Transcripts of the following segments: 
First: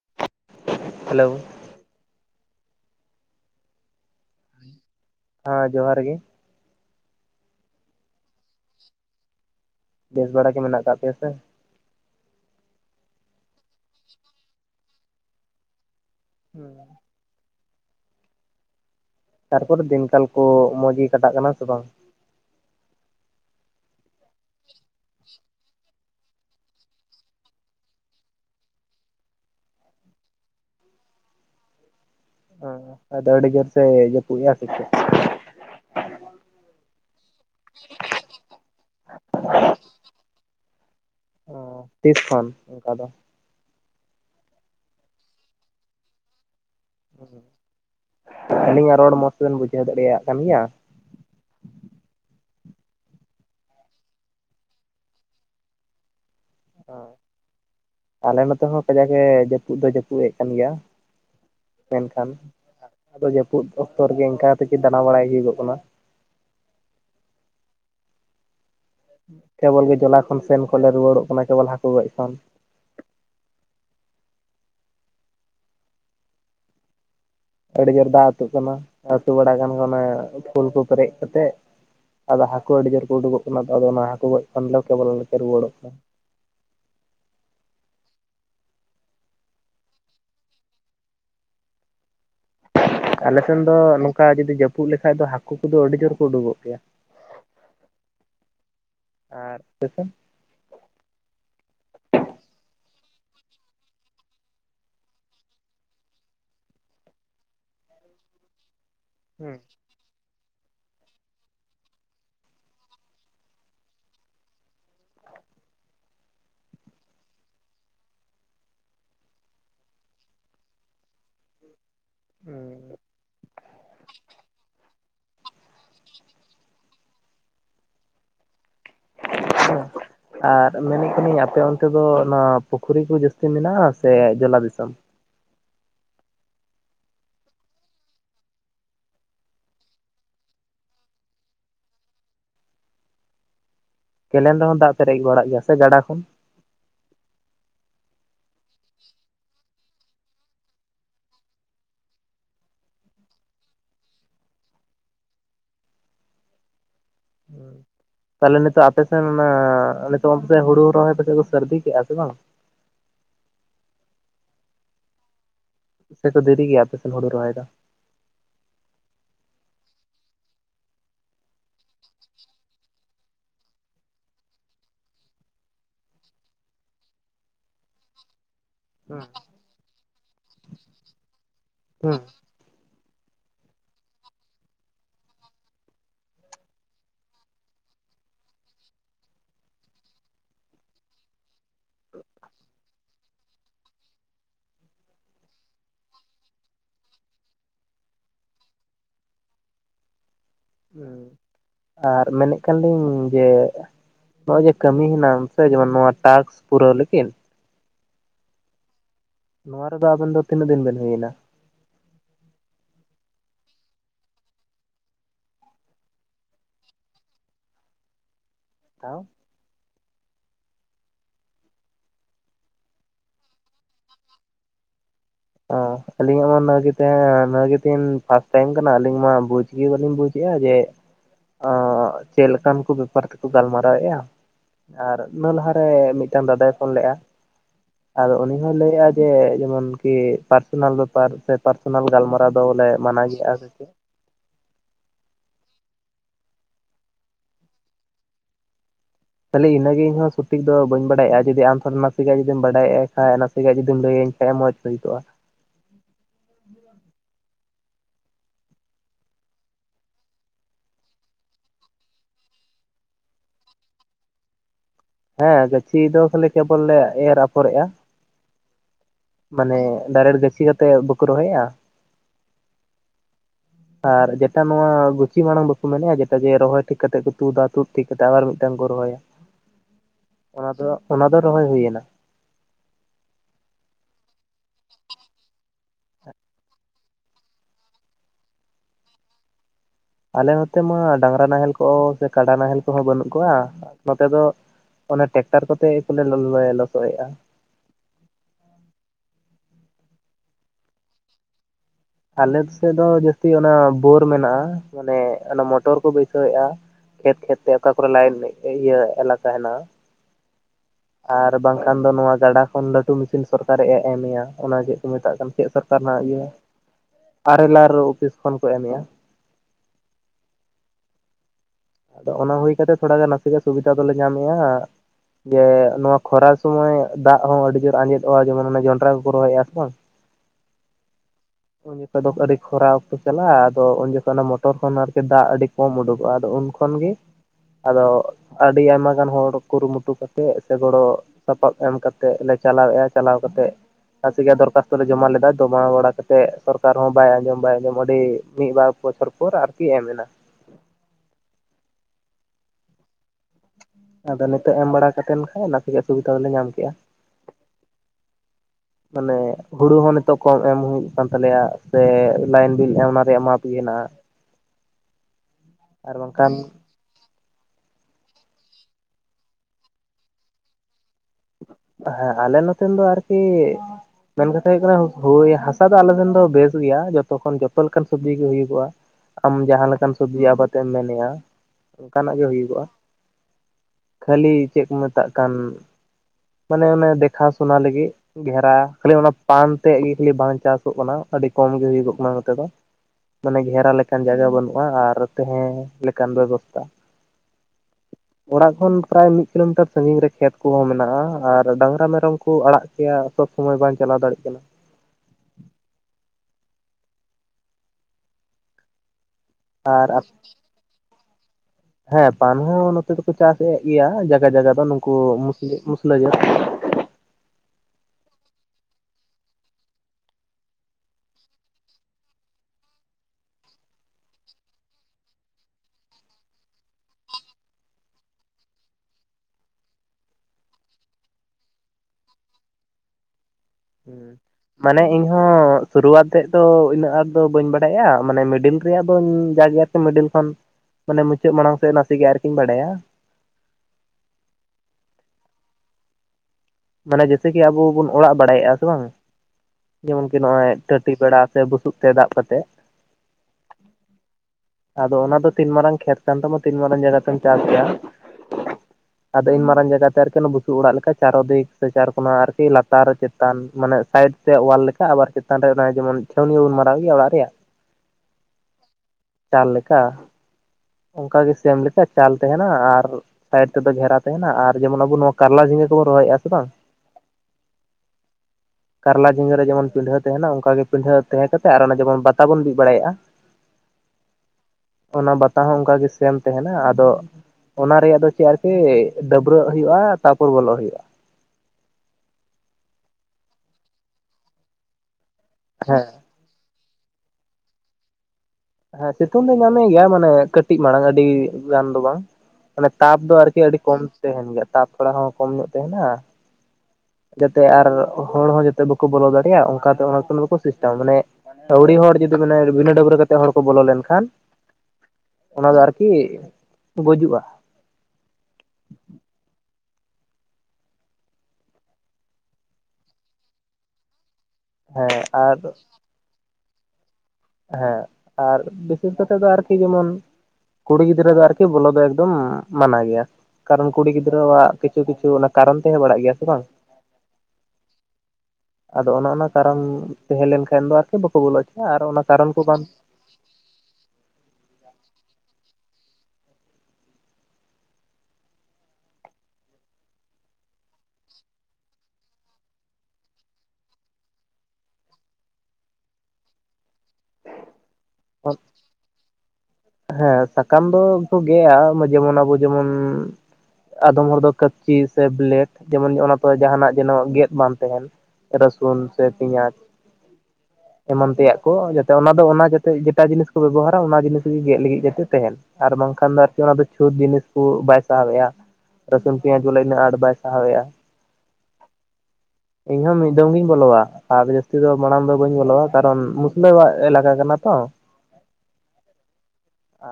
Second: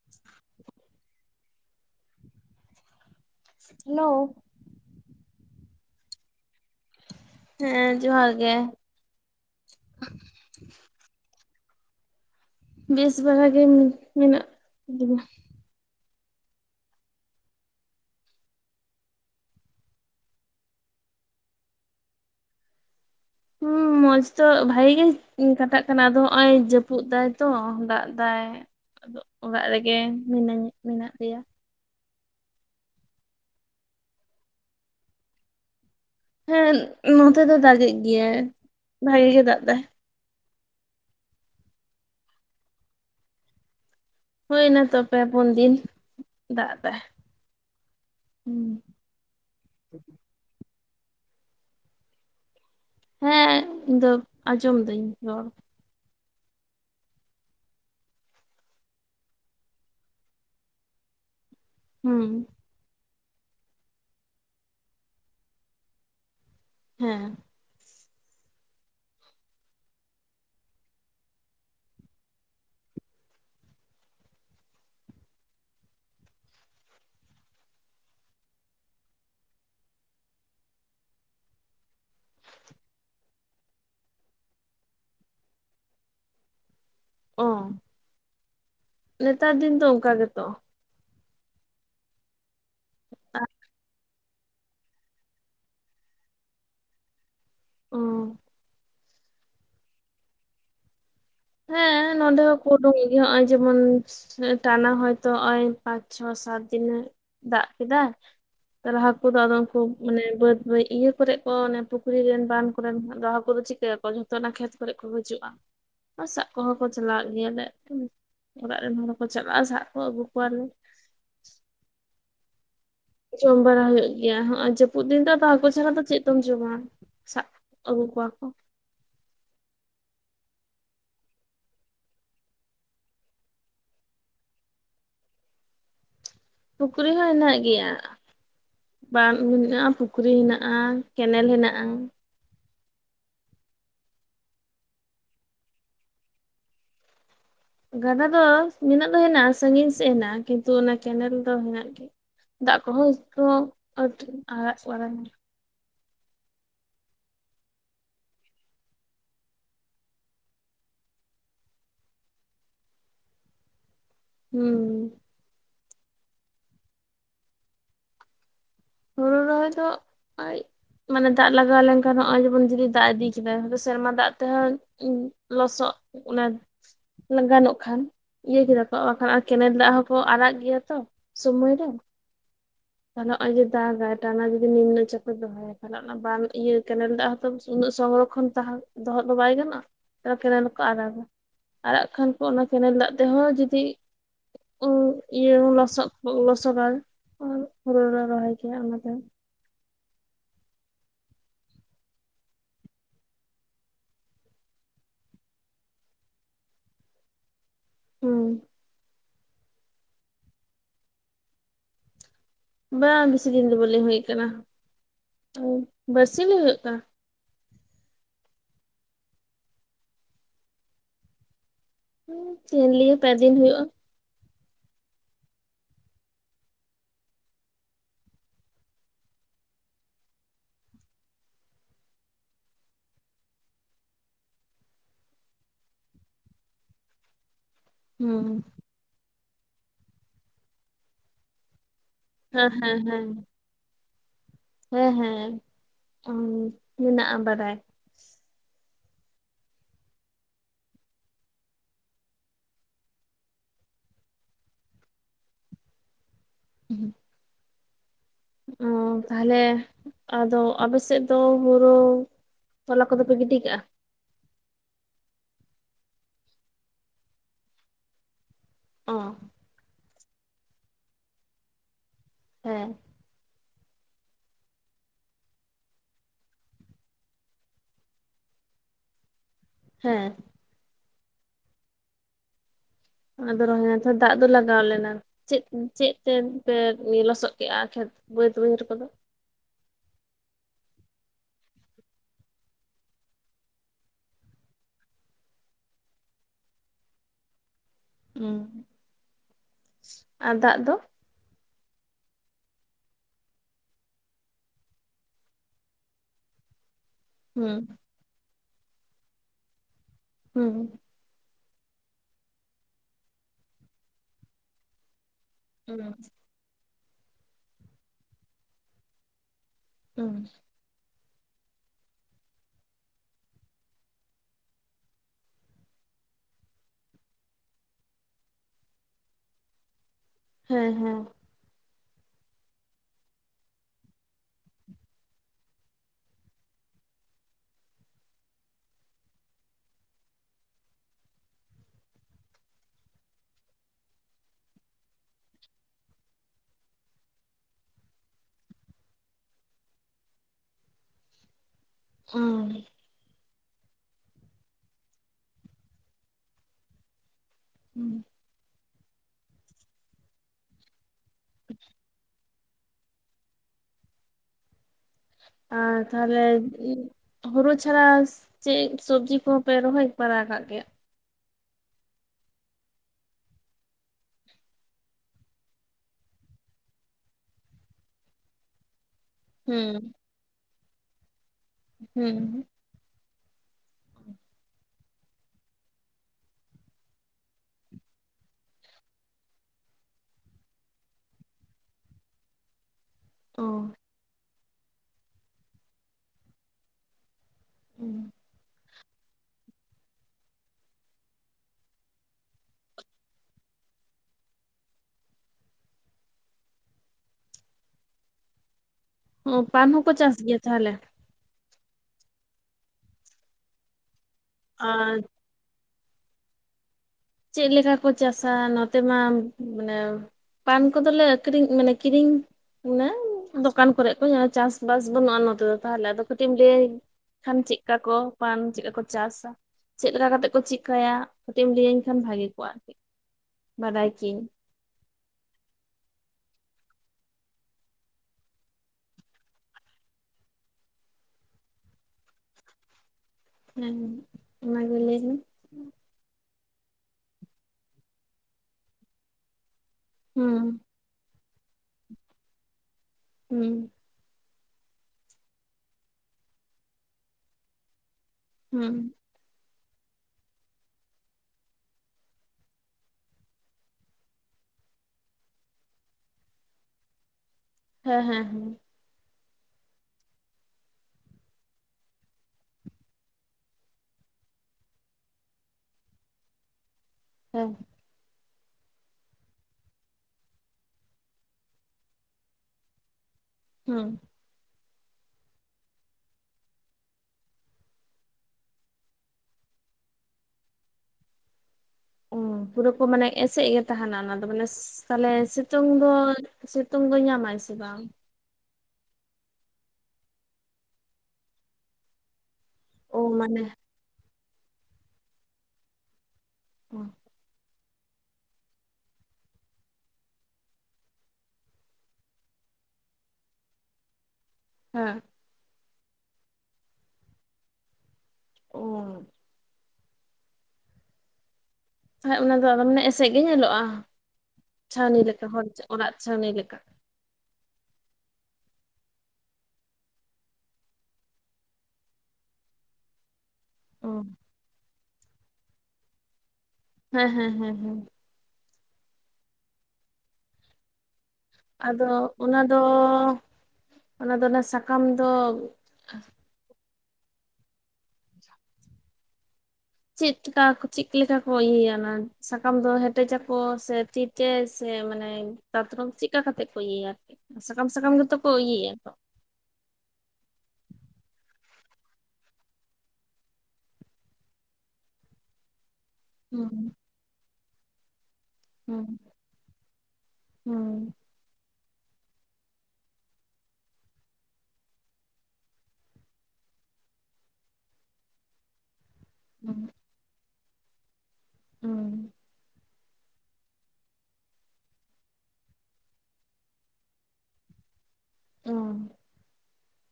[inaudible] Hello [inaudible] hello ᱦᱮᱸ ᱡᱚᱦᱟᱨ ᱜᱮ, ᱦᱮᱸ ᱡᱚᱦᱟᱨ ᱜᱮ ᱾ ᱵᱮᱥ ᱵᱟᱲᱟ ᱜᱮ ᱢᱮᱱᱟᱜ ᱠᱟᱜ ᱯᱮᱭᱟ ᱥᱮ? ᱵᱮᱥ ᱵᱟᱲᱟ ᱜᱮ ᱢᱮᱸ ᱢᱮᱱᱟᱜ ᱫᱚᱵᱚ ᱦᱮᱸ ᱾ ᱛᱟᱨᱯᱚᱨ ᱫᱤᱱᱠᱟᱞ ᱠᱚ ᱢᱚᱸᱡᱽ ᱜᱮ ᱠᱟᱴᱟᱜ ᱠᱟᱱᱟ ᱥᱮ ᱵᱟᱝ? ᱦᱩᱸᱦᱩᱜ- ᱢᱚᱸᱡᱽ ᱛᱚ ᱵᱷᱟᱹᱜᱤ ᱜᱮ ᱠᱟᱴᱟᱜ ᱠᱟᱱᱟ ᱟᱫᱚ ᱦᱚᱸᱜᱼᱚᱭ ᱡᱟᱹᱯᱩᱫ ᱮᱫᱟᱭ ᱛᱚ ᱫᱟᱜ ᱫᱟᱭ ᱟᱫᱚᱜ ᱚᱲᱟᱜ ᱨᱮᱜᱮ ᱢᱤᱱᱟᱹᱧᱟ, ᱢᱮᱱᱟᱜ ᱞᱮᱭᱟ᱾ ᱦᱚᱭ! ᱟᱫᱚ ᱟᱹᱰᱤ ᱡᱩᱨ ᱥᱮ ᱡᱟᱹᱯᱩᱫ ᱮᱫᱟ ᱥᱮ ᱪᱮᱫ? ᱦᱮᱸᱻᱮᱫ ᱱᱚᱛᱮ ᱫᱚᱭ ᱫᱟᱜᱮᱜ ᱜᱮᱭᱟᱭ, ᱵᱷᱟᱜᱤ ᱜᱮ ᱫᱟᱜ ᱮᱫᱟᱭ᱾ ᱚᱻᱦ ᱛᱤᱥ ᱠᱷᱚᱱ ᱚᱸᱠᱟ ᱫᱚ? ᱦᱩᱭᱮᱱᱟ ᱛᱚ ᱯᱮ ᱯᱩᱱ ᱫᱤᱱ ᱫᱟᱜ ᱠᱟ, ᱦᱩᱸ ᱟᱹᱞᱤᱧᱟᱜ ᱨᱚᱲ ᱢᱚᱸᱡᱽ ᱛᱮᱵᱤᱱ ᱵᱩᱡᱷᱟᱹᱣ ᱫᱟᱲᱮᱭᱟᱜ ᱠᱟᱱ ᱜᱮᱭᱟ? ᱦᱮᱸᱜ ᱤᱧ ᱫᱚ ᱟᱸᱡᱚᱢ ᱤᱫᱟᱹᱧ ᱨᱚᱲ᱾ ᱦᱚᱭ ᱟᱞᱮ ᱱᱚᱛᱮ ᱦᱚᱸ ᱠᱟᱡᱟᱠ ᱮ ᱡᱟᱹᱯᱩᱫ ᱫᱚᱭ ᱡᱟᱹᱯᱩᱫᱮᱜ ᱠᱟᱱ ᱜᱮᱭᱟ᱾ ᱦᱩᱸ ᱢᱮᱱᱠᱷᱟᱱ [unintelligible] ᱟᱫᱚ ᱡᱟᱹᱯᱩᱫ ᱚᱠᱛᱚ ᱨᱮᱜᱮ ᱮᱸᱠᱟ ᱟᱛᱮ ᱜᱮ ᱫᱟᱸᱬᱟ ᱵᱟᱲᱟᱭ ᱦᱩᱭᱩᱜᱚᱜ ᱠᱟᱱᱟ᱾ ᱦᱮᱸ᱾ ᱠᱮᱵᱚᱞ ᱜᱮ ᱡᱟᱞᱟ ᱠᱷᱚᱱ, ᱥᱮᱱ ᱠᱷᱚᱱ ᱞᱮ ᱨᱩᱭᱟᱹᱲᱚᱜ ᱠᱟᱱᱟ ᱠᱮᱣᱚᱞ ᱦᱟᱹᱠᱩ ᱜᱚᱡ ᱠᱷᱚᱱ, ᱟᱹᱰᱤ ᱡᱳᱨ ᱫᱟᱜ ᱟᱹᱛᱩᱜ ᱠᱟᱱᱟ, ᱟᱹᱛᱩ ᱜᱟᱲᱟ ᱜᱟᱱ ᱜᱟᱱᱟ ᱯᱷᱩᱞ ᱠᱚ ᱯᱮᱨᱮᱡ ᱠᱟᱛᱮᱜ ᱟᱫᱚ ᱦᱟᱠᱩ ᱟᱹᱰᱤ ᱡᱳᱨ ᱠᱚ ᱩᱰᱩᱠᱚᱜ ᱠᱟᱱᱟ, ᱛᱚ ᱟᱫᱚ ᱚᱱᱟ ᱦᱟᱠᱩ ᱜᱚᱡ ᱠᱷᱚᱱ ᱞᱚ ᱠᱮᱣᱚᱞ ᱠᱚ ᱨᱩᱣᱟᱹᱲᱚᱜ ᱠᱟᱱ᱾ ᱚ ᱱᱮᱛᱟᱨ ᱫᱤᱱ ᱫᱚ ᱚᱸᱠᱟ ᱜᱮᱛᱚ᱾ ᱟᱞᱮ ᱥᱮᱱ ᱫᱚ ᱱᱚᱝᱠᱟ ᱡᱩᱫᱤ ᱡᱟᱹᱯᱩᱫ ᱞᱮᱠᱷᱟᱡ ᱫᱚ ᱦᱟᱠᱩ ᱠᱚᱫᱚ ᱟᱹᱰᱤ ᱡᱳᱨ ᱠᱩ ᱩᱰᱩᱠᱚᱜ ᱜᱮᱭᱟ᱾ ᱚᱦ! ᱟᱨ ᱟᱯᱮᱥᱮᱱ? ᱦᱮᱸ ᱱᱚᱰᱮ ᱦᱚᱸᱠᱚ ᱩᱸᱰᱳᱝᱚᱜ ᱜᱮᱭᱟ, ᱟᱸ ᱡᱮᱢᱚᱱ ᱱᱮᱜ ᱮ ᱴᱟᱱᱚ ᱦᱚᱭᱛᱚ ᱦᱚᱸᱜ-ᱚᱭ ᱯᱟᱸᱪ ᱪᱷᱚ ᱥᱟᱛ ᱫᱤᱱᱮ ᱫᱟᱜ ᱠᱮᱫᱟ᱾ ᱛᱟᱦᱚᱞᱮ ᱦᱚᱲ ᱛᱤᱱᱟᱹᱜ ᱦᱩᱸ ᱨᱚᱝ ᱠᱩᱵ- ᱢᱟᱱᱮ ᱵᱟᱹᱫ ᱨᱮ ᱤᱭᱟᱹ ᱠᱚᱨᱮᱜ ᱠᱚ ᱚᱱᱮ ᱯᱩᱠᱷᱨᱤ ᱨᱤᱱ ᱵᱟᱱ ᱠᱚᱨᱮᱱ ᱫᱚᱦᱚ ᱠᱚᱫᱚ ᱪᱤᱠᱟᱹ ᱟᱠᱚ ᱡᱷᱚ- ᱫᱚ ᱚᱱᱟ ᱠᱷᱮᱛ ᱠᱚᱨᱮᱜ ᱠᱚ ᱜᱩᱡᱩᱜᱼᱟ᱾ ᱟ ᱥᱟᱵ ᱠᱚᱦᱚᱸ ᱠᱚ ᱪᱟᱞᱟᱜ ᱜᱮᱭᱟ ᱞᱮᱜᱠᱤᱱ ᱚᱲᱟᱜ ᱨᱤᱱ ᱦᱚᱲ ᱠᱚ ᱪᱟᱞᱟᱜᱼᱟ ᱥᱟᱵ ᱠᱚ ᱟᱹᱜᱩ ᱠᱚᱣᱟᱞᱮ᱾ ᱦᱩᱸ ᱦᱩᱸ ᱾ ᱡᱚᱢ ᱵᱟᱲᱟ ᱦᱳᱭᱳᱜ ᱜᱮᱭᱟ ᱦᱚᱸᱜᱼᱚᱭ ᱡᱮᱵ ᱢᱤᱫ ᱫᱤᱱ ᱫᱚ ᱯᱟᱠ ᱯᱟᱹᱪᱷᱞᱟ ᱫᱚ ᱪᱮᱫ ᱛᱮᱢ ᱡᱚᱢᱟ, ᱥᱟᱜ ᱟᱹᱜᱩ ᱠᱚᱣᱟᱠᱚ᱾ [inaudible] ᱟᱨ ᱢᱮᱱᱮᱫ ᱠᱟᱹᱱᱟᱧ ᱟᱯᱮ ᱚᱸᱛᱮ ᱫᱚ ᱱᱚᱣᱟ ᱯᱩᱠᱷᱩᱨᱤ ᱠᱚ ᱡᱟᱹᱥᱛᱤ ᱢᱮᱱᱟᱜᱼᱟ, ᱥᱮ ᱡᱚᱞᱟ ᱫᱤᱥᱚᱢ? ᱯᱩᱠᱷᱨᱤ ᱦᱚᱸ ᱦᱮᱱᱟᱜ ᱜᱮᱭᱟ᱾ ᱵᱟᱸᱫ ᱢᱮᱱᱟᱜᱼᱟ, ᱯᱩᱠᱷᱨᱤ ᱦᱮᱱᱟᱜᱼᱟ, ᱠᱮᱱᱮᱞ ᱦᱮᱱᱟᱜᱼᱟ, ᱠᱮᱱᱮᱞ ᱨᱮᱦᱚᱸ ᱫᱟᱜ ᱯᱮᱨᱮᱡ ᱵᱟᱲᱟᱜ ᱜᱮᱭᱟ ᱥᱮ ᱜᱟᱰᱟ ᱠᱷᱚᱱ? ᱜᱟᱰᱟ ᱫᱚᱥ ᱢᱮᱱᱟᱜ ᱫᱚ ᱦᱮᱱᱟᱜᱼᱟ, ᱥᱟᱺᱜᱤᱧ ᱥᱮᱫ ᱦᱮᱱᱟᱜᱼᱟ, ᱠᱤᱸᱛᱩ ᱚᱱᱟ ᱠᱮᱱᱮᱞ ᱫᱚ ᱦᱮᱱᱟᱜ ᱜᱮ ᱾ ᱫᱟᱜ ᱠᱚᱦᱚᱸ [inaudible] [inaudible] ᱟᱨᱟᱜ ᱠᱚ ᱟᱨᱟᱝ [inaudible] ᱛᱟᱦᱚᱞᱮ ᱱᱤᱛᱚᱜ ᱟᱯᱮᱥᱮᱱ ᱚᱱᱟ ᱱᱤᱛᱚᱜ ᱢᱟ ᱯᱟᱥᱮ ᱦᱩᱲᱩ ᱨᱚᱦᱚᱭ ᱯᱟᱥᱮ ᱥᱟᱹᱨᱫᱤ ᱠᱮᱜᱼᱟ ᱥᱮ ᱵᱟᱝ? ᱦᱩᱸᱻ᱾ ᱥᱮᱠᱚ ᱫᱮᱨᱤ ᱜᱮᱭᱟ ᱟᱯᱮᱥᱮᱱ ᱦᱩᱲᱩ ᱨᱚᱦᱚᱭ ᱫᱚ? ᱦᱩᱲᱩ ᱨᱚᱦᱚᱭ ᱫᱚᱜ ᱟᱡ ᱢᱟᱱᱮ ᱫᱟᱜ ᱞᱟᱜᱟᱣ ᱞᱮᱱᱠᱷᱟᱱ ᱱᱚᱜᱼᱚᱭ ᱡᱮᱢᱚᱱ ᱡᱩᱨᱤ ᱫᱟᱜ ᱤᱫᱤ ᱠᱮᱫᱟᱭ ᱱᱚᱛᱮ ᱥᱮᱨᱢᱟ ᱫᱟᱜ ᱛᱮᱦᱚᱸᱭ ᱤᱧ ᱞᱚᱥᱚᱜ ᱚᱱᱟ [unintelligible] ᱜᱟᱱᱚᱜ ᱠᱷᱟᱱ, ᱤᱭᱟᱹ ᱠᱮᱫᱟᱠ ᱚᱜᱼᱠᱚ ᱣᱟᱠᱷᱟᱱ, ᱟᱨ ᱠᱮᱱᱮᱞ ᱫᱟᱜ ᱦᱚᱸᱠᱚ ᱟᱨᱟᱜᱽ ᱜᱮᱭᱟ ᱛᱚ, ᱥᱳᱢᱚᱭ ᱨᱮ᱾ ᱦᱩᱸ ᱛᱟᱦᱚᱞᱮ ᱱᱚᱜᱼᱚᱸᱭ ᱡᱮ ᱫᱟᱜᱽ ᱟᱭ ᱴᱟᱱᱟ ᱡᱩᱫᱤ ᱱᱤᱢᱱᱚ ᱪᱷᱚᱠᱚ ᱫᱚᱦᱚᱭᱟ ᱮᱠᱷᱟᱱ ᱚᱱᱟ ᱵᱟᱱᱫᱷ ᱤᱭᱟᱹ ᱠᱮᱱᱮᱞ ᱫᱟᱜ ᱦᱚᱸᱛᱚ ᱩᱱᱟᱹᱜ ᱥᱚᱝᱨᱚᱠᱠᱷᱚᱱ ᱛᱟᱸᱦᱮ ᱫᱚᱦᱚᱜ ᱫᱚ ᱵᱟᱭ ᱜᱟᱱᱚᱜᱼᱟ, ᱛᱚ ᱠᱮᱱᱮᱞ ᱫᱟᱜ ᱠᱚ ᱟᱨᱟᱜᱟ ᱟᱨᱟᱜ ᱠᱷᱟᱱ ᱠᱚ ᱚᱱᱟ ᱠᱮᱱᱮᱞ ᱫᱟᱜ ᱛᱮᱦᱚᱸ ᱡᱩᱫᱤ ᱤᱭᱟᱹ ᱞᱚᱥᱚᱫ ᱞᱚᱥᱚᱫᱟ ᱩᱱ ᱦᱩᱲᱩ ᱞᱮ ᱨᱚᱦᱚᱭ ᱜᱮᱭᱟ ᱚᱱᱟ ᱛᱟᱭᱚᱢ ᱩᱸ ᱟᱨ ᱢᱮᱱᱮᱫ ᱠᱟᱱ ᱞᱤᱧ ᱡᱮ ᱱᱚᱜ-ᱚᱭ ᱡᱮ ᱠᱟᱹᱢᱤ ᱦᱮᱱᱟᱢ ᱥᱮ ᱡᱮᱢᱚᱱ ᱱᱚᱣᱟ ᱴᱟᱥᱠ ᱯᱩᱨᱟᱹᱣ ᱞᱟᱹᱜᱤᱫ ᱦᱩᱸ ᱱᱚᱣᱟ ᱨᱮᱫᱚ ᱟᱵᱮᱱ ᱫᱚ ᱛᱤᱱᱟᱹᱜ ᱫᱤᱱ ᱵᱮᱱ ᱦᱩᱭᱮᱱᱟ? ᱵᱟᱝ ᱵᱤᱥᱤ ᱫᱤᱱ ᱫᱚ ᱵᱚᱞᱤᱧ ᱦᱩᱭ ᱠᱟᱱᱟ ᱵᱟᱨᱥᱤᱧ ᱞᱤᱧ ᱦᱩᱭᱩᱜ ᱠᱟᱱᱟ ᱛᱟᱣ ᱦᱩ ᱛᱮᱦᱮᱱ ᱞᱤᱭᱟᱹ ᱯᱮ ᱫᱤᱱ ᱦᱩᱭᱳᱜᱼᱟ ᱚ ᱟᱹᱞᱤᱧᱟᱜ ᱦᱚᱸ ᱱᱚᱣᱟ ᱜᱮ ᱛᱮᱦᱮᱱ ᱱᱚᱣᱟ ᱜᱮ ᱛᱮᱦᱮᱧ ᱯᱷᱟᱥᱴ ᱴᱟᱭᱤᱢ ᱠᱟᱱᱟ ᱟᱹᱞᱤᱧ ᱢᱟ ᱵᱩᱡ ᱵᱩᱡᱽ ᱜᱮ ᱵᱟᱹᱞᱤᱧ ᱵᱩᱡᱽᱮᱫᱼᱟ ᱡᱮ ᱪᱮᱫ ᱞᱮᱠᱟᱱ ᱠᱚ ᱵᱮᱯᱟᱨ ᱛᱮᱠᱚ ᱜᱟᱞᱢᱟᱨᱟᱣᱮᱫᱼᱟ ᱟᱨ ᱤᱱᱟᱹ ᱞᱟᱦᱟᱨᱮ ᱢᱤᱫᱴᱟᱝ ᱫᱟᱫᱟᱭ ᱯᱷᱳᱱ ᱞᱮᱫᱼᱟ ᱟᱫᱚ ᱩᱱᱤ ᱦᱩᱸ ᱦᱚᱸᱭ ᱞᱟᱹᱭᱮᱫᱼᱟ ᱡᱮ ᱡᱮᱢᱚᱱᱠᱤ ᱯᱟᱨᱥᱚᱱᱟᱞ ᱵᱮᱯᱟᱨ ᱥᱮ ᱯᱟᱨᱥᱚᱱᱟᱞ ᱜᱟᱞᱢᱟᱨᱟᱣ ᱠᱟ ᱦᱮᱸ ᱫᱚᱞᱮ ᱦᱮᱸ ᱦᱮᱸ ᱢᱟᱱᱟᱮᱫᱼᱟ ᱥᱮ ᱪᱮᱫ ᱦᱮᱸ ᱦᱮᱸ ᱢᱮᱱᱟᱜᱼᱟ ᱵᱟᱲᱟᱭ ᱠᱷᱟᱹᱞᱤ ᱤᱱᱟᱜᱮ ᱤᱧ ᱦᱚᱸ ᱥᱚᱴᱷᱤᱠ ᱫᱚ ᱵᱟᱹᱧ ᱵᱟᱰᱟᱭᱮᱜᱼᱟ ᱡᱩᱫᱤ ᱟᱢ ᱠᱷᱚᱱ ᱱᱟᱥᱮᱱᱟᱜ ᱡᱩᱫᱤᱢ ᱵᱟᱰᱟᱭᱮᱜ ᱠᱷᱟᱡ ᱱᱟᱥᱮᱱᱟᱜ ᱡᱩᱫᱤᱢ ᱞᱟᱹᱭ ᱟᱸᱧ ᱡᱟᱷᱡ ᱦᱩᱭ ᱠᱚᱜ-ᱟ, [inaudible] ᱚ ᱛᱟᱦᱚᱞᱮ ᱟᱫᱚ ᱟᱯᱮᱥᱮᱫ ᱫᱚ ᱦᱩᱲᱩ ᱛᱚᱞᱟ ᱠᱚᱫᱚ ᱯᱮ ᱜᱤᱰᱤ ᱠᱟᱜ-ᱟ, ᱦᱮᱸ ᱜᱟᱹᱪᱷᱤ ᱫᱚ ᱠᱷᱟᱞᱮ ᱠᱮᱵᱚᱞ ᱞᱮ ᱮᱨ ᱟᱯᱷᱚᱨᱮᱜᱼᱟ, ᱚᱸ ᱢᱟᱱᱮ ᱰᱟᱭᱨᱮᱠᱴ ᱜᱟᱪᱷᱤ ᱠᱟᱛᱮᱫ ᱵᱟᱠᱚ ᱨᱚᱦᱚᱭᱟ, ᱦᱮᱸ ᱟᱨ ᱡᱮᱴᱟ ᱱᱚᱣᱟ ᱜᱩᱪᱷᱤ ᱢᱟᱲᱟᱝ ᱵᱟᱠᱚ ᱢᱮᱱᱮᱫᱼᱟ ᱡᱮᱴᱟ ᱡᱮ ᱨᱚᱦᱚᱭ ᱴᱷᱤᱠ ᱠᱟᱛᱮᱫ ᱠᱚ ᱛᱩᱫᱟ ᱛᱩᱫ, ᱴᱷᱤᱠ ᱠᱟᱛᱮ ᱟᱨ ᱢᱤᱫᱴᱟᱝ ᱠᱚ ᱨᱚᱦᱚᱭᱟ, ᱦᱮᱸ ᱚᱱᱟ ᱫᱚ ᱚᱱᱟ ᱫᱚ ᱨᱚᱦᱚᱭ ᱦᱩᱭᱮᱱᱟ, ᱟᱫᱚ ᱨᱚᱦᱚᱭ ᱟᱪᱪᱷᱟ ᱫᱟᱜ ᱫᱚ ᱞᱟᱜᱟᱣ ᱞᱮᱱᱟ, ᱪᱮᱫ ᱪᱮᱫ ᱛᱮᱯᱮ ᱞᱚᱥᱚᱫ ᱠᱮᱫᱼᱟ ᱠᱷᱮᱛ ᱵᱟᱹᱫᱽ ᱵᱟᱹᱭᱦᱟᱹᱲ ᱠᱚᱫᱚ, ᱟᱞᱮ ᱱᱚᱛᱮ ᱢᱟ ᱰᱟᱝᱨᱟ ᱱᱟᱦᱮᱞ ᱠᱚ ᱥᱮ ᱠᱟᱰᱟ ᱱᱟᱦᱮᱞ ᱠᱚᱦᱚᱸ ᱵᱟᱹᱱᱩᱜ ᱠᱚᱣᱟ ᱱᱚᱛᱮ ᱫᱚ, ᱚᱱᱟ ᱴᱮᱠᱴᱟᱨ ᱠᱚᱛᱮ ᱠᱚᱞᱮᱚᱞ ᱞᱚᱥᱚᱫᱮᱫᱼᱟ, ᱩᱸ ᱟᱨ ᱫᱟᱜ ᱫᱚ, ᱟᱞᱮ ᱥᱮᱫ ᱫᱚ ᱡᱟᱹᱥᱛᱤ ᱚᱱᱟ ᱵᱳᱨ ᱢᱮᱱᱟᱜᱼᱟ ᱢᱟᱱᱮ ᱚᱱᱟ ᱢᱚᱴᱚᱨ ᱠᱚ ᱵᱟᱹᱭᱥᱟᱹᱣᱮᱫᱼᱟ ᱠᱷᱮᱛ ᱠᱷᱮᱛ ᱛᱮ ᱦᱩᱸ ᱚᱠᱟ ᱠᱚᱨᱮ ᱞᱟᱭᱤᱱ ᱤᱭᱟᱹ ᱮᱞᱟᱠᱟ ᱦᱮᱱᱟᱜᱼᱟ ᱦᱩᱸ ᱟᱨ ᱵᱟᱝᱠᱷᱟᱱ ᱫᱚ ᱱᱚᱣᱟ ᱜᱟᱰᱟ ᱠᱷᱚᱱ ᱞᱟᱹᱴᱩ ᱢᱮᱥᱤᱱ ᱥᱚᱨᱠᱟᱨᱮ ᱮ ᱮᱢᱮᱭᱟ ᱚᱱᱟ ᱪᱮᱫ ᱠᱚ ᱢᱮᱛᱟᱜ ᱠᱟᱱᱟ ᱪᱮᱫ ᱥᱚᱨᱠᱟᱨ ᱨᱮᱱᱟᱜ ᱤᱭᱟᱹ ᱟᱨᱮᱞ ᱟᱨ ᱚᱯᱷᱤᱥ ᱠᱷᱚᱱ ᱠᱚ ᱮᱢᱮᱫᱼᱟ ᱦᱩᱸ ᱟᱫᱚ ᱚᱱᱟ ᱦᱩᱭ ᱠᱟᱛᱮ ᱛᱷᱚᱲᱟᱟᱜᱟᱱ ᱱᱟᱥᱮᱭᱟᱜ ᱥᱩᱵᱤᱫᱷᱟ ᱫᱚᱞᱮ ᱧᱟᱢᱮᱭᱼᱟ ᱡᱮ ᱱᱚᱣᱟ ᱠᱷᱚᱨᱟ ᱥᱚᱢᱚᱭ ᱫᱟᱜ ᱦᱚᱸ ᱟᱹᱰᱤ ᱡᱳᱨ ᱟᱸᱡᱮᱫᱚᱜᱼᱟ ᱡᱮᱢᱚᱱ ᱚᱱᱟ ᱡᱚᱱᱰᱨᱟ ᱠᱚᱠᱚ ᱨᱚᱦᱚᱭᱮᱫᱭᱼᱟ ᱛᱚ, ᱦᱮᱸ ᱦᱮᱸ ᱩᱱ ᱡᱚᱠᱷᱚᱱ ᱫᱚ ᱟᱹᱰᱤ ᱠᱷᱚᱨᱟ ᱠᱚ ᱪᱟᱞᱟᱜᱼᱟ ᱟᱫᱚ ᱩᱱ ᱡᱚᱠᱷᱚᱱ ᱚᱱᱟ ᱢᱚᱴᱚᱨ ᱠᱷᱚᱱ ᱟᱨᱠᱤ ᱫᱟᱜ ᱟᱹᱰᱤ ᱠᱚᱢ ᱩᱰᱩᱠᱚᱜᱼᱟ ᱟᱫᱚ ᱩᱱ ᱠᱷᱚᱱᱚᱱ ᱜᱮ ᱟᱫᱚ ᱟᱹᱰᱤ ᱟᱭᱢᱟ ᱜᱟᱱ ᱦᱚᱲ ᱠᱩᱨᱩᱢᱩᱴᱩ ᱠᱟᱛᱮᱫ ᱥᱮ ᱜᱚᱲᱚ ᱥᱟᱯᱟᱵ ᱮᱢ ᱠᱟᱛᱮᱫ ᱞᱮ ᱪᱟᱞᱟᱣᱮᱫᱼᱟ ᱪᱟᱞᱟᱣ ᱠᱟᱛᱮᱫ ᱟᱛᱮ ᱜᱮ ᱫᱚᱨᱠᱷᱟᱥᱛᱚ ᱞᱮ ᱡᱚᱢᱟ ᱞᱮᱫᱟ ᱡᱚᱢᱟ ᱵᱟᱲᱟᱛᱮᱫ, ᱛᱮᱜ ᱥᱚᱨᱠᱟᱨ ᱦᱚᱸ ᱵᱟᱭ ᱟᱸᱡᱚᱢ ᱵᱟᱭ ᱟᱸᱡᱚᱢ ᱟᱹᱰᱤ ᱢᱤᱫ ᱵᱟᱨ ᱵᱚᱪᱷᱚᱨ ᱯᱚᱨ ᱟᱨᱠᱤ ᱮᱢ ᱮᱱᱟ ᱩᱸ ᱟᱫᱚ ᱱᱤᱛᱚᱜ ᱮᱢ ᱵᱟᱲᱟ ᱠᱟᱛᱮᱫ ᱠᱷᱟ ᱚᱱᱟ ᱛᱮᱜᱮ ᱥᱩᱵᱤᱫᱷᱟ ᱫᱚᱞᱮ ᱧᱟᱢ ᱠᱮᱜᱼᱟ, ᱦᱮᱸ ᱢᱟᱱᱮ ᱦᱩᱲᱩ ᱦᱚᱸ ᱱᱤᱛᱚᱜ ᱠᱚᱢ ᱮᱢ ᱦᱩᱭᱩᱜ ᱠᱟᱱ ᱛᱟᱞᱮᱭᱟ ᱥᱮ ᱞᱟᱭᱤᱱ ᱵᱤᱞ ᱮᱢ ᱚᱱᱟ ᱨᱮᱭᱟᱜ ᱢᱟᱯ ᱜᱮ ᱦᱮᱱᱟᱜᱼᱟ᱾ ᱟᱨ ᱛᱟᱦᱚᱞᱮ ᱦᱩᱲᱩ ᱪᱷᱟᱲᱟ ᱪᱮᱫ ᱥᱚᱵᱽᱡᱤ ᱠᱚᱦᱚᱸᱯᱮ ᱨᱚᱦᱚᱭ ᱵᱟᱲᱟ ᱟᱠᱟᱫ ᱜᱮᱭᱟ᱾ ᱦᱮᱸ ᱟᱞᱮ ᱱᱚᱛᱮᱱ ᱫᱚ ᱟᱨᱠᱤ᱾ ᱢᱮᱱ ᱠᱟᱛᱷᱟ ᱦᱩᱭᱩᱜ ᱠᱟᱱᱟ ᱦᱳᱭ ᱦᱟᱥᱟ ᱫᱚ ᱟᱞᱮᱥᱮᱱ ᱫᱚ ᱵᱮᱥ ᱜᱮᱭᱟ ᱡᱚᱛᱚ ᱠᱷᱚᱱ ᱡᱚᱛᱚ ᱞᱮᱠᱟᱱ ᱥᱚᱵᱽᱡᱤ ᱜᱮ ᱦᱩᱭᱩᱜᱚᱜᱼᱟ᱾ ᱟᱢ ᱡᱟᱦᱟᱸ ᱞᱮᱠᱟᱱ ᱦᱩᱸ ᱥᱚᱵᱽᱡᱤ ᱟᱵᱟᱛᱮᱢ ᱢᱮᱱᱮᱜᱼᱟ ᱚᱱᱠᱟᱱᱟᱜ ᱜᱮ ᱦᱩᱸ ᱦᱩᱭᱩᱜᱚᱜᱼᱟ᱾ ᱠᱷᱟᱹᱞᱤ ᱪᱮᱫ ᱠᱚ ᱢᱮᱛᱟᱜ ᱠᱟᱱ ᱢᱟᱱᱮ ᱚᱱᱮ ᱫᱮᱠᱷᱟ ᱥᱩᱱᱟ ᱞᱟᱹᱜᱤᱫ ᱜᱷᱮᱨᱟ ᱠᱷᱟᱹᱞᱤ ᱚᱱᱟ ᱯᱟᱱ ᱛᱮᱜ ᱜᱮ ᱠᱷᱟᱹᱞᱤ ᱵᱟᱝ ᱪᱟᱥᱚᱜ ᱠᱟᱱᱟ ᱟᱹᱰᱤ ᱠᱚᱢ ᱜᱮ ᱦᱩᱭᱩᱜᱚᱜ ᱠᱟᱱᱟ ᱱᱚᱛᱮ ᱫᱚ᱾ ᱢᱟᱱᱮ ᱚ ᱜᱷᱮᱨᱟ ᱞᱮᱠᱟᱱ ᱡᱟᱭᱜᱟ ᱵᱟᱹᱱᱩᱜᱼᱟ ᱟᱨ ᱛᱟᱦᱮᱸ ᱞᱮᱠᱟᱱ ᱵᱮᱵᱚᱥᱛᱷᱟ᱾ ᱦᱮᱸ ᱚᱲᱟᱜ ᱠᱷᱚᱱ ᱯᱨᱟᱭ ᱢᱤᱫ ᱠᱤᱞᱳᱢᱤᱴᱟᱨ ᱥᱟᱺᱜᱤᱧ ᱨᱮ ᱠᱷᱮᱛ ᱠᱚᱦᱚᱸ ᱢᱮᱱᱟᱜᱼᱟ᱾ ᱟᱨ ᱰᱟᱝᱨᱟ ᱢᱮᱨᱚᱢ ᱠᱚ ᱟᱲᱟᱜ ᱠᱮᱭᱟ ᱥᱚᱵᱽ ᱥᱚᱢᱚᱭ ᱵᱟᱝ ᱪᱟᱞᱟᱣ ᱫᱟᱲᱮᱭᱟᱜ ᱠᱟᱱᱟ᱾ ᱯᱟᱱ ᱟᱨ ᱦᱚᱸᱠᱚ ᱪᱟᱥ ᱜᱮᱭᱟ ᱛᱟᱦᱚᱞᱮ᱾ ᱦᱮᱸ ᱯᱟᱱ ᱦᱚᱸ ᱱᱚᱛᱮ ᱫᱚᱠᱚ ᱪᱟᱥᱮᱫ ᱜᱮᱭᱟ ᱡᱟᱭᱜᱟ ᱡᱟᱭᱜᱟ ᱫᱚ ᱱᱩᱠᱩ ᱟᱨ ᱢᱩᱥᱞᱟᱹ ᱢᱩᱥᱞᱟᱹ ᱜᱮᱼᱼ ᱪᱮᱫ ᱞᱮᱠᱟ ᱠᱚ ᱪᱟᱥᱟ ᱱᱚᱛᱮ ᱢᱟ ᱢᱟᱱᱮᱼᱼ ᱯᱟᱱ ᱠᱚᱫᱚᱞᱮ ᱟᱠᱷᱨᱤᱧ ᱢᱟᱱᱮ ᱠᱤᱨᱤᱧ ᱚᱱᱮ ᱫᱚᱠᱟᱱ ᱠᱚᱨᱮ ᱠᱚ ᱪᱟᱥ ᱵᱟᱥ ᱵᱟᱹᱱᱩᱜᱼᱟ ᱱᱚᱛᱮ ᱫᱚ ᱛᱟᱦᱚᱞᱮ ᱟᱫᱚ ᱠᱟᱹᱴᱤᱡ ᱮᱢ ᱞᱟ. ᱭᱤᱧ ᱠᱷᱟᱱ ᱪᱮᱫᱠᱟ ᱠᱚ ᱯᱟᱱ ᱪᱮᱫᱠᱟ ᱠᱚ ᱪᱟᱥᱼᱟ ᱪᱮᱫ ᱞᱮᱠᱟ ᱠᱟᱛᱮᱜ ᱠᱚ ᱪᱤᱠᱟᱭᱟ ᱠᱟᱹᱴᱤᱡ ᱮᱢ ᱞᱟᱹᱭᱟᱹᱧ ᱾ ᱮᱠᱷᱟᱱ ᱵᱷᱟᱜᱤ ᱠᱚᱜ-ᱟ ᱟᱨ ᱪᱮᱫ ᱦᱩᱸ ᱢᱟᱱᱮ ᱤᱧᱦᱚᱸ ᱥᱩᱨᱩᱣᱟᱛ ᱛᱮᱫ ᱫᱚ ᱤᱱᱟᱹᱜ ᱟᱸᱴ ᱫᱚ ᱵᱟᱹᱧ ᱵᱟᱲᱟᱭᱮᱼᱟ ᱢᱟᱱᱮ ᱢᱤᱰᱤᱞ ᱨᱮᱭᱟᱜ ᱫᱚᱧ ᱡᱟᱜᱮ ᱢᱤᱰᱤᱞ ᱠᱷᱚᱱ ᱢᱟᱱᱮ ᱢᱩᱪᱟᱹᱫ ᱢᱟᱲᱟᱝ ᱥᱮᱫ ᱱᱟᱥᱮ ᱜᱮ ᱟᱨᱠᱤᱧ ᱵᱟᱰᱟᱭᱟ ᱾ ᱦᱮ ᱢᱟᱞᱟᱭ ᱢᱮ ᱢᱟᱱᱮ ᱡᱮᱭᱥᱮ ᱠᱤ ᱟᱵᱚ ᱵᱚᱱ ᱚᱲᱟᱜ ᱵᱟᱲᱟᱭᱮᱫᱼᱟ ᱥᱮ ᱵᱟᱝ ᱡᱮᱢᱚᱱ ᱠᱤ ᱱᱚᱜᱼᱭᱚ ᱦᱩᱸ ᱴᱟᱹᱴᱤ ᱵᱮᱲᱟ ᱥᱮ ᱵᱩᱥᱩᱵ ᱛᱮ ᱫᱟᱵ ᱠᱟᱛᱮ ᱦᱩᱸ ᱟᱫᱚ ᱚᱱᱟ ᱫᱚ ᱛᱤᱱ ᱢᱟᱨᱟᱝ ᱠᱷᱮᱛ ᱠᱟᱱ ᱛᱟᱢᱟ ᱛᱤᱱ ᱢᱟᱨᱟᱝ ᱡᱟᱭᱜᱟ ᱛᱮᱢ ᱪᱟᱥ ᱜᱮᱭ? ᱦᱩᱸ ᱟᱫᱚ ᱤᱱ ᱢᱟᱨᱟᱝ ᱡᱟᱭᱜᱟ ᱛᱮ ᱟᱨᱠᱤ ᱟᱱᱟ ᱵᱩᱥᱩᱵ ᱚᱲᱟᱜ ᱞᱮᱠᱟ ᱪᱟᱨᱚᱫᱤᱠ ᱥᱮ ᱪᱟᱨ ᱠᱚᱱᱟ ᱟᱨᱠᱤ ᱞᱟᱛᱟᱨ ᱪᱮᱛᱟᱱ ᱢᱟᱱᱮ ᱥᱟᱭᱤᱰ ᱥᱮ ᱚᱣᱟᱞ ᱞᱮᱠᱟ ᱟᱵᱟᱨ ᱪᱮᱛᱟᱱ ᱨᱮ ᱡᱮᱢᱚᱱ ᱪᱷᱟᱹᱣᱱᱤ ᱦᱚᱸᱵᱚᱱ ᱢᱟᱨᱟᱣ ᱜᱮᱭᱟ ᱚᱲᱟᱜ ᱨᱮᱭᱟᱜ ᱾ ᱦᱮᱸ ᱦᱮᱸ ᱦᱮᱸ ᱪᱟᱞ ᱞᱮᱠᱟ ᱚᱱᱠᱟ ᱜᱮ ᱥᱮᱢ ᱞᱮᱠᱟ ᱪᱟᱞ ᱛᱟᱦᱮᱱᱟ ᱟᱨ ᱥᱟᱭᱤᱰ ᱛᱮᱫᱚ ᱜᱷᱮᱨᱟᱣ ᱛᱟᱦᱮᱱᱟ ᱟᱨ ᱡᱮᱢᱚᱱ ᱟᱵᱚ ᱱᱚᱣᱟ ᱠᱟᱞᱞᱟ ᱡᱷᱤᱸᱜᱟᱹ ᱠᱚᱵᱚᱱ ᱨᱚᱦᱚᱭᱮᱫᱼᱟ ᱥᱮ ᱵᱟᱝ ᱾ ᱦᱮᱸ ᱠᱟᱨᱞᱟ ᱡᱷᱤᱸᱜᱟᱹ ᱨᱮ ᱡᱮᱢᱚᱱ ᱯᱤᱰᱦᱟᱹ ᱛᱟᱦᱮᱱᱟ ᱚᱱᱠᱟ ᱜᱮ ᱯᱤᱰᱦᱟᱹ ᱛᱟᱦᱮᱸ ᱠᱟᱛᱮ ᱟᱨ ᱚᱱᱮ ᱡᱮᱢᱚᱱ ᱵᱟᱛᱟ ᱵᱚᱱ ᱵᱤᱫ ᱵᱟᱲᱟᱭᱮᱫ-ᱟ ᱦᱮᱸ ᱚᱱᱟ ᱵᱟᱛᱟ ᱦᱚᱸ ᱚᱱᱠᱟ ᱜᱮ ᱥᱮᱢ ᱛᱟᱦᱮᱱᱟ ᱟᱫᱚ ᱚᱱᱟ ᱨᱮᱭᱟᱜ ᱫᱚ ᱪᱮᱫ ᱟᱨᱠᱤ ᱰᱟᱹᱵᱽᱨᱟᱹᱜ ᱦᱩᱭᱩᱜ-ᱟ ᱛᱟᱯᱚᱨ ᱵᱚᱞᱚᱜ ᱦᱩᱭᱩᱜ-ᱟ ᱾ ᱚ... ᱯᱩᱨᱟᱹ ᱠᱚ ᱢᱟᱱᱮ ᱮᱥᱮᱫ ᱜᱮ ᱛᱟᱦᱮᱱᱟ ᱚᱱᱟ ᱫᱚ ᱢᱟᱱᱮ ᱥ... ᱛᱟᱦᱚᱞᱮ ᱥᱤᱛᱩᱝ ᱦᱮᱸ ᱫᱚ ᱥᱤᱛᱩᱝ ᱫᱚᱭ ᱧᱟᱢᱟᱭ ᱥᱮ ᱵᱟᱝ? ᱦᱮᱸ ᱥᱤᱛᱩᱝ ᱫᱚ ᱧᱟᱢ ᱮᱫ ᱜᱮᱭᱟ ᱢᱟᱱᱮ ᱠᱟᱹᱴᱤᱡ ᱢᱟᱲᱟᱝ ᱟᱹᱰᱤ ᱜᱟᱱ ᱫᱚ ᱵᱟᱝ ᱢᱟᱱᱮ ᱛᱟᱯ ᱚ ᱫᱚ ᱟᱨᱠᱤ ᱢᱟᱱᱮ ᱟᱹᱰᱤ ᱠᱚᱢ ᱛᱟᱦᱮᱱ ᱜᱮᱭᱟ ᱛᱟᱯ ᱛᱷᱚᱲᱟ ᱦᱚᱸ ᱠᱚᱢ ᱧᱚᱜ ᱛᱟᱦᱮᱱᱟ ᱦᱩᱸ ᱡᱟᱛᱮ ᱟᱨ ᱦᱚᱲ ᱦᱚᱸ ᱡᱟᱛᱮ ᱵᱟᱠᱚ ᱵᱚᱞᱚ ᱫᱟᱲᱮᱭᱟᱜ ᱚᱱᱠᱟᱛᱮ ᱚᱱᱟ ᱫᱚᱠᱚ ᱥᱤᱥᱴᱮᱢ ᱢᱟᱱᱮ ᱾ ᱟᱹᱣᱲᱤ ᱦᱚᱲ ᱡᱩᱫᱤ ᱢᱟᱱᱮ ᱵᱤᱱᱟᱹ ᱰᱟᱹᱵᱨᱟᱹ ᱠᱟᱛᱮᱫ ᱦᱚᱲ ᱠᱚ ᱵᱚᱞᱚ ᱞᱮᱱᱠᱷᱟᱱ ᱦᱮᱸ ᱚᱱᱟ ᱫᱚ ᱟᱨᱠᱤ ᱜᱩᱡᱩᱜᱼᱟ ᱾ ᱦᱩᱸ [unintelligible] ᱦᱮᱸ ᱚᱱᱟ ᱫᱚ ᱟᱫᱚ ᱢᱟᱱᱮ ᱮᱥᱮᱫ ᱜᱮ ᱧᱮᱞᱚᱜᱼᱟ ᱪᱷᱟ. ᱣᱱᱤ ᱞᱮᱠᱟ ᱟᱨ ᱦᱚᱲ ᱚᱲᱟᱜ ᱪᱷᱟ. ᱣᱱᱤ ᱞᱮᱠᱟ᱾ ᱦᱮᱸ ᱟᱨ ᱵᱤᱥᱮᱥ ᱠᱟᱛᱮ ᱫᱚ ᱟᱨᱠᱤ ᱡᱮᱢᱚᱱᱼᱼ ᱠᱩᱲᱤ ᱜᱤᱫᱽᱨᱟᱹ ᱫᱚ ᱟᱨᱠᱤ ᱵᱚᱞᱚ ᱫᱚ ᱮᱠᱫᱚᱢ ᱢᱟᱱᱟ ᱜᱮᱭᱟ᱾ ᱠᱟᱨᱚᱱ ᱚ ᱠᱩᱲᱤ ᱜᱤᱫᱽᱨᱟᱹᱣᱟᱜ ᱠᱤᱪᱷᱩ ᱠᱤᱪᱷᱩ ᱚᱱᱟ ᱠᱟᱨᱚᱱ ᱛᱟᱦᱚᱸ ᱵᱟᱲᱭᱚᱜ ᱜᱮᱭᱟ ᱥᱮ ᱵᱟᱝ ᱦᱮᱸ ᱦᱮᱸ ᱦᱮᱸ ᱦᱮᱸ ᱟᱫᱚ ᱚᱱᱮ ᱚᱱᱟ ᱠᱟᱨᱚᱱ ᱛᱟᱦᱮᱸ ᱞᱮᱱ ᱠᱷᱟᱱ ᱫᱚ ᱟᱨᱠᱤ ᱵᱟᱠᱚ ᱵᱚᱞᱚ ᱦ.... ᱟᱫᱚ ᱚᱱᱟ ᱫᱚ, ᱚᱱᱟ ᱫᱚ ᱚᱱᱟ ᱥᱟᱠᱟᱢ ᱫᱚ ᱮ ᱪᱮᱫ ᱞᱮᱠᱟ, ᱪᱮᱫ ᱞᱮᱠᱟ ᱠᱚ ᱤᱭᱟᱹᱭᱟ ᱚᱱᱟ? ᱥᱟᱠᱟᱢ ᱫᱚ ᱦᱮᱴᱮᱡᱟᱠᱚ ᱥᱮ ᱛᱤ ᱛᱮ ᱥᱮ ᱢᱟᱱᱮ ᱫᱟᱛᱨᱚᱢ, ᱪᱮᱠᱟᱜ ᱠᱟᱛᱮᱜ ᱠᱚ ᱤᱭᱟᱹᱭᱟ? ᱟᱨᱠᱤ ᱥᱟᱠᱟᱢ ᱥᱟᱠᱟᱢ ᱜᱮᱛᱚ ᱠᱚ ᱤᱭᱟᱹᱭᱟ ᱛᱚ ᱾ ᱦᱮᱸ ᱥᱟᱠᱟᱢ ᱫᱚ ᱠᱚ ᱜᱮᱭᱟ ᱡᱮᱢᱚᱱ ᱟᱵᱚ ᱡᱮᱢᱚᱱ ᱟᱫᱚᱢ ᱦᱚᱲ ᱫᱚ ᱠᱟᱹᱯᱪᱤ ᱥᱮ ᱵᱤᱞᱮᱴ ᱡᱮᱢᱚᱱ ᱚᱱᱟᱛᱮ ᱡᱟᱦᱟᱸᱱᱟᱜ ᱦᱩᱸ ᱡᱮᱱᱚ ᱜᱮᱫ ᱵᱟᱝ ᱛᱟᱦᱮᱱ ᱾ ᱨᱟᱹᱥᱩᱱ ᱦᱩᱸ ᱥᱮ ᱯᱮᱭᱟᱡᱽ ᱦᱩᱸ ᱮᱢᱟᱱ ᱛᱮᱭᱟᱜ ᱾ ᱡᱟᱛᱮ ᱚᱱᱟ ᱫᱚ ᱚᱱᱟ ᱡᱟᱛᱮ ᱮᱴᱟ ᱡᱤᱱᱤᱥ ᱠᱚ ᱵᱮᱵᱚᱦᱟᱨᱟ ᱚᱱᱟ ᱡᱤᱱᱤᱥ ᱜᱮᱜ ᱞᱟᱹᱜᱤᱫ ᱜᱮᱛᱚ ᱛᱟᱦᱮᱱ ᱟᱨ ᱵᱟᱝᱠᱷᱟᱱ ᱫᱚ ᱟᱨᱠᱤ ᱚᱱᱟ ᱫᱚ ᱪᱷᱩᱸᱛ ᱡᱤᱱᱤᱥ ᱠᱚ ᱵᱟᱭ ᱥᱟᱦᱟᱣ ᱮᱜᱼᱟ᱾ ᱨᱟᱹᱥᱩᱱ ᱯᱮᱸᱭᱟᱡᱽ ᱵᱚᱞᱮ ᱤᱱᱟᱹᱜ ᱟᱸᱴ ᱵᱟᱭ ᱥᱟᱦᱟᱣᱮᱜᱼᱟ᱾ ᱦᱩᱸ ᱤᱧ ᱦᱚᱸ ᱢᱤᱫ ᱫᱚᱢ ᱜᱤᱧ ᱵᱚᱞᱚᱣᱟ᱾ ᱟᱨ ᱡᱟᱹᱥᱛᱤ ᱫᱚ ᱢᱟᱲᱟᱝ ᱫᱚ ᱵᱟᱹᱧ ᱵᱚᱞᱚᱣᱟ ᱠᱟᱨᱚᱱ ᱢᱩᱥᱞᱟᱹᱣᱟᱜ ᱮᱞᱟᱠᱟ ᱠᱟᱱᱟ ᱛᱚ᱾ ᱚ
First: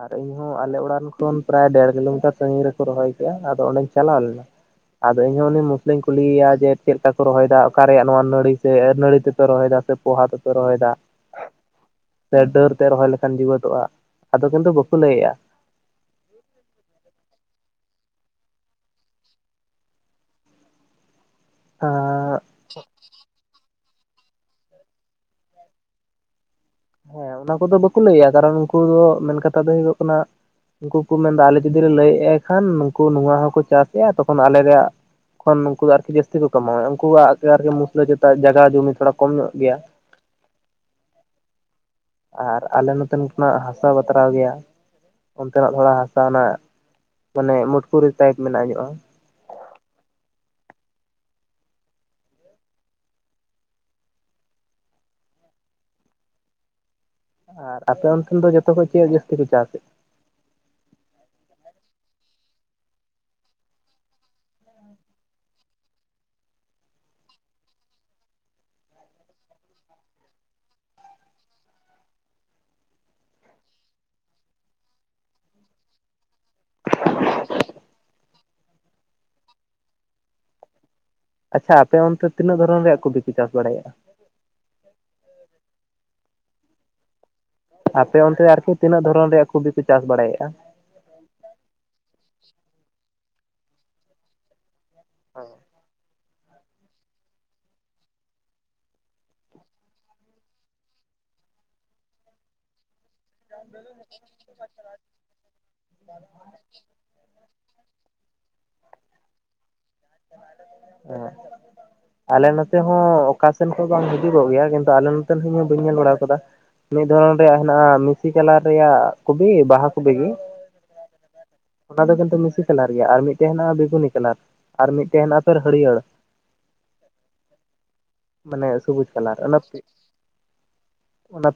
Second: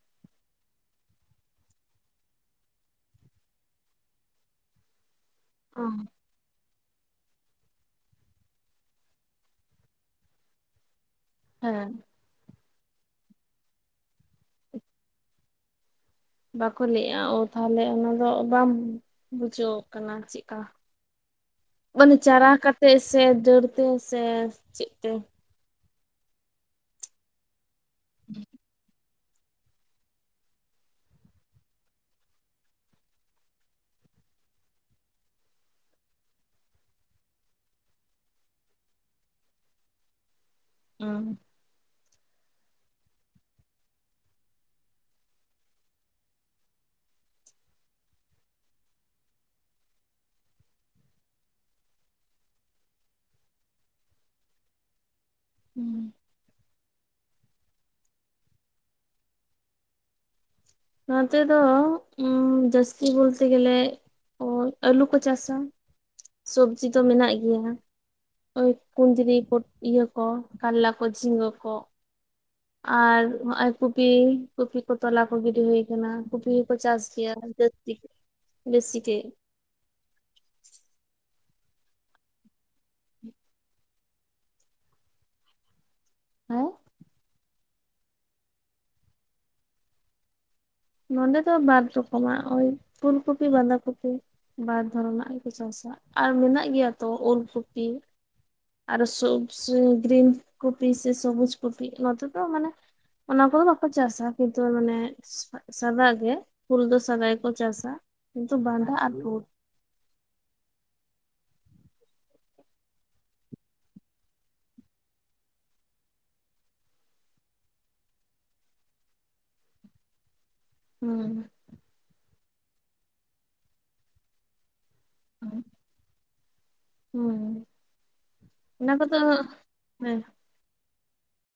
ᱟᱨ ᱤᱧ ᱦᱚᱸ ᱟᱞᱮ ᱚᱲᱟᱜ ᱨᱮᱱ ᱠᱷᱚᱱ ᱯᱨᱟᱭ ᱰᱮᱲ ᱠᱤᱞᱳᱢᱤᱴᱟᱨ ᱥᱟᱺᱜᱤᱧ ᱨᱮᱠᱚ ᱨᱚᱦᱚᱭ ᱠᱮᱜᱼᱟ ᱟᱫᱚ ᱚᱸᱰᱮᱧ ᱪᱟᱞᱟᱣ ᱞᱮᱱᱟ᱾ [inaudible] ᱟᱫᱚ ᱤᱧᱦᱚᱸ ᱩᱱᱤ ᱢᱩᱥᱞᱟᱹᱧ ᱦᱩᱸ ᱠᱩᱞᱤᱭᱮᱭᱟ ᱡᱮ, ᱪᱮᱫ ᱞᱮᱠᱟ ᱠᱚ ᱨᱚᱦᱚᱭᱮᱫᱟ ᱚᱠᱟᱨ ᱨᱮᱭᱟᱜ ᱱᱚᱣᱟ ᱱᱟᱹᱲᱤ ᱥᱮ ᱱᱟᱹᱲᱤ ᱛᱮᱯᱮ ᱨᱚᱦᱚᱭᱫᱟ ᱥᱮ ᱯᱚᱦᱟ ᱛᱮᱯᱮ ᱨᱚᱦᱚᱭᱫᱟ᱾ ᱦᱮᱸ ᱥᱮ ᱰᱟᱹᱨᱛᱮ ᱨᱚᱦᱚᱭ ᱞᱮᱠᱷᱟᱱ ᱡᱤᱣᱭᱮᱫᱚᱜᱼᱟ ᱟᱫᱚ ᱠᱤᱱᱛᱩ ᱵᱟᱠᱚ ᱞᱟᱹᱭᱮᱜᱼᱟ᱾ ᱵᱟᱠᱚ ᱞᱟᱹᱭᱼᱟ ᱚ ᱛᱟᱦᱚᱞᱮ ᱚᱱᱟᱫᱚ ᱵᱟᱢ ᱵᱩᱡᱷᱟᱹᱣ ᱠᱟᱱᱟ ᱪᱮᱜᱠᱟ ᱢᱟᱱᱮ ᱦᱮᱸ ᱪᱟᱨᱟ ᱠᱟᱛᱮ ᱥᱮ ᱰᱟᱹᱲᱛᱮ ᱥᱮ ᱪᱮᱫ ᱛᱮ᱾ ᱦᱮᱸ ᱚᱱᱟ ᱠᱚᱫᱚ ᱵᱟᱠᱚ ᱞᱟᱹᱭᱟ ᱠᱟᱨᱚᱱ ᱩᱱᱠᱩ ᱫᱚ ᱢᱮᱱ ᱠᱟᱛᱷᱟ ᱫᱚ ᱦᱩᱭᱩᱜ ᱠᱟᱱᱟ᱾ ᱩᱱᱠᱩ ᱠᱚ ᱢᱮᱱᱫᱟ ᱟᱞᱮ ᱡᱩᱫᱤ ᱞᱮ ᱞᱟᱹᱭᱮᱜ ᱟᱭ ᱠᱷᱟᱱ ᱱᱩᱠᱩ ᱱᱚᱣᱟ ᱦᱚᱸᱠᱚ ᱪᱟᱥᱮᱜᱼᱟ ᱛᱚᱠᱷᱚᱱ ᱟᱞᱮᱭᱟᱜ ᱛᱚᱠᱷᱚᱱ ᱩᱱᱠᱩ ᱫᱚ ᱟᱨᱠᱤ ᱡᱟᱹᱥᱛᱤ ᱠᱚ ᱠᱟᱢᱟᱣᱮᱫᱼᱟ ᱩᱱᱠᱩᱣᱟᱜ ᱟᱨᱠᱤ ᱢᱩᱥᱞᱟᱹ ᱪᱮᱛᱟᱜ ᱡᱟᱜᱟ ᱡᱚᱢᱤ ᱛᱷᱚᱲᱟ ᱠᱚᱢ ᱧᱚᱜ ᱜᱮᱭᱟ᱾ ᱦᱩᱸ ᱟᱨ ᱟᱞᱮ ᱱᱚᱛᱮᱱ ᱠᱷᱚᱱᱟᱜ ᱦᱟᱥᱟ ᱵᱟᱛᱨᱟᱣ ᱜᱮᱭᱟ᱾ ᱚᱱᱛᱮᱱᱟᱜ ᱛᱷᱚᱲᱟ ᱦᱟᱥᱟᱱᱟᱜ ᱢᱟᱱᱮ ᱢᱚᱴᱠᱩᱨᱤ ᱥᱟᱭᱤᱯ ᱢᱮᱱᱟᱜ ᱧᱚᱜᱼᱟ᱾ ᱦᱩᱸ ᱟᱨ ᱟᱯᱮ ᱚᱱᱛᱮᱱ ᱫᱚ ᱡᱚᱛᱚ ᱠᱷᱚᱡ ᱪᱮᱫ ᱡᱟᱹᱥᱛᱤ ᱯᱮ ᱪᱟᱥᱮᱜᱼᱟ᱾ ᱱᱚᱛᱮ ᱫᱚ ᱡᱟᱹᱥᱛᱤ ᱵᱚᱞᱛᱮ ᱜᱮᱞᱮ ᱚ ᱟᱹᱞᱩ ᱠᱚ ᱪᱟᱥᱟ ᱥᱚᱵᱽᱡᱤ ᱫᱚ ᱢᱮᱱᱟᱜ ᱜᱮᱭᱟ᱾ ᱳᱭ ᱠᱩᱸᱫᱽᱨᱤ ᱠᱚ ᱤᱭᱟᱹ ᱠᱚ ᱠᱟᱨᱞᱟ ᱠᱚ ᱡᱷᱤᱸᱜᱟᱹ ᱠᱚ ᱟᱨ ᱱᱚᱜᱼᱚᱭ ᱠᱩᱯᱤ ᱠᱚᱯᱤ ᱠᱚ ᱛᱚᱞᱟ ᱠᱚ ᱜᱤ᱾ ᱰᱤ ᱦᱩᱭ ᱠᱟᱱᱟ᱾ ᱠᱩᱯᱤ ᱦᱚᱸᱠᱚ ᱪᱟᱥ ᱜᱮᱭᱟ ᱡᱟᱹᱥᱛᱤ ᱵᱮᱥᱤ ᱜᱮ᱾ ᱟᱪᱪᱷᱟ ᱟᱯᱮ ᱚᱱᱛᱮ ᱛᱤᱱᱟᱹᱜ ᱫᱷᱚᱨᱚᱱ ᱨᱮᱭᱟᱜ ᱠᱚᱯᱤᱯᱮ ᱪᱟᱥ ᱵᱟᱲᱟᱭᱮᱜᱼᱟ᱾ ᱦᱮᱸ ᱟᱯᱮ ᱚᱱᱛᱮ ᱟᱨᱠᱤ ᱛᱤᱱᱟᱹᱜ ᱫᱷᱚᱨᱚᱱ ᱨᱮᱭᱟᱜ ᱠᱚᱯᱤ ᱯᱮ ᱪᱟᱥ ᱵᱟᱲᱟᱭᱮᱜᱼᱟ᱾ ᱱᱚᱸᱰᱮ ᱫᱚ ᱵᱟᱨ ᱨᱚᱠᱚᱢᱟᱜ ᱳᱭ ᱯᱷᱩᱞ ᱠᱚᱯᱤ ᱵᱟᱸᱫᱷᱟ ᱠᱚᱯᱤ ᱵᱟᱨ ᱫᱷᱚᱨᱚᱱᱟᱜ ᱜᱮᱠᱚ ᱪᱟᱥᱟ ᱟᱨ ᱢᱮᱱᱟᱜ ᱜᱮᱭᱟ ᱛᱚ ᱳᱞ ᱠᱚᱯᱤ ᱟᱨᱚ ᱥᱚ ᱜᱨᱤᱱ ᱠᱚᱯᱤ ᱥᱮ ᱥᱚᱵᱩᱡ ᱠᱚᱯᱤ ᱱᱚᱛᱮ ᱫᱚ ᱢᱟᱱᱮ ᱚᱱᱟ ᱠᱚᱫᱚ ᱵᱟᱠᱚ ᱪᱟᱥᱟ ᱠᱤᱱᱛᱩ ᱢᱟᱱᱮ ᱥᱟᱫᱟᱜ ᱜᱮ ᱯᱷᱩᱞ ᱥᱟᱫᱟ ᱜᱮ ᱠᱚ ᱪᱟᱥᱟ᱾ ᱠᱤᱱᱛᱩ ᱵᱟᱸᱫᱷᱟ ᱟᱨ ᱩᱞ ᱦᱮᱸ [inaudible] ᱟᱞᱮ ᱱᱚᱛᱮ ᱦᱚᱸ ᱚᱠᱟ ᱥᱮᱱ ᱠᱷᱚᱱ ᱵᱟᱝ ᱦᱤᱡᱩᱜᱚᱜ ᱜᱮᱭᱟ᱾ ᱠᱤᱱᱛᱩ ᱟᱞᱮ ᱱᱚᱛᱮᱱ ᱤᱧ ᱦᱚᱸ ᱵᱟᱹᱧ ᱧᱮᱞ ᱵᱟᱲᱟ ᱟᱠᱟᱫᱟ᱾ ᱢᱤᱫ ᱫᱷᱚᱨᱚᱱ ᱨᱮᱭᱟᱜ ᱦᱮᱱᱟᱜᱼᱟ ᱢᱤᱥᱤ ᱠᱟᱞᱟᱨ ᱨᱮᱭᱟᱜ ᱠᱚᱯᱤ ᱵᱟᱦᱟ ᱠᱚᱯᱤ ᱜᱮ ᱦᱩᱸ ᱚᱱᱟ ᱫᱚ ᱠᱤᱱᱛᱩ ᱢᱤᱥᱤ ᱠᱟᱞᱟᱨ ᱨᱮᱭᱟᱜ ᱟᱨ ᱢᱤᱫᱴᱮᱱ ᱦᱮᱱᱟᱜᱼᱟ ᱵᱮᱜᱩᱱᱤ ᱠᱟᱞᱟᱨ ᱟᱨ ᱢᱤᱫᱴᱮᱱ ᱦᱮᱱᱟᱜᱼᱟ ᱛᱚ ᱦᱟᱹᱲᱭᱟᱹᱲ᱾ ᱦᱮᱸ ᱢᱟᱱᱮ ᱚᱱᱟ ᱥᱚᱵᱩᱡ ᱠᱚᱫᱚ ᱠᱟᱞᱟᱨ ᱚᱱᱟ ᱦᱮᱸ ᱚᱱᱟ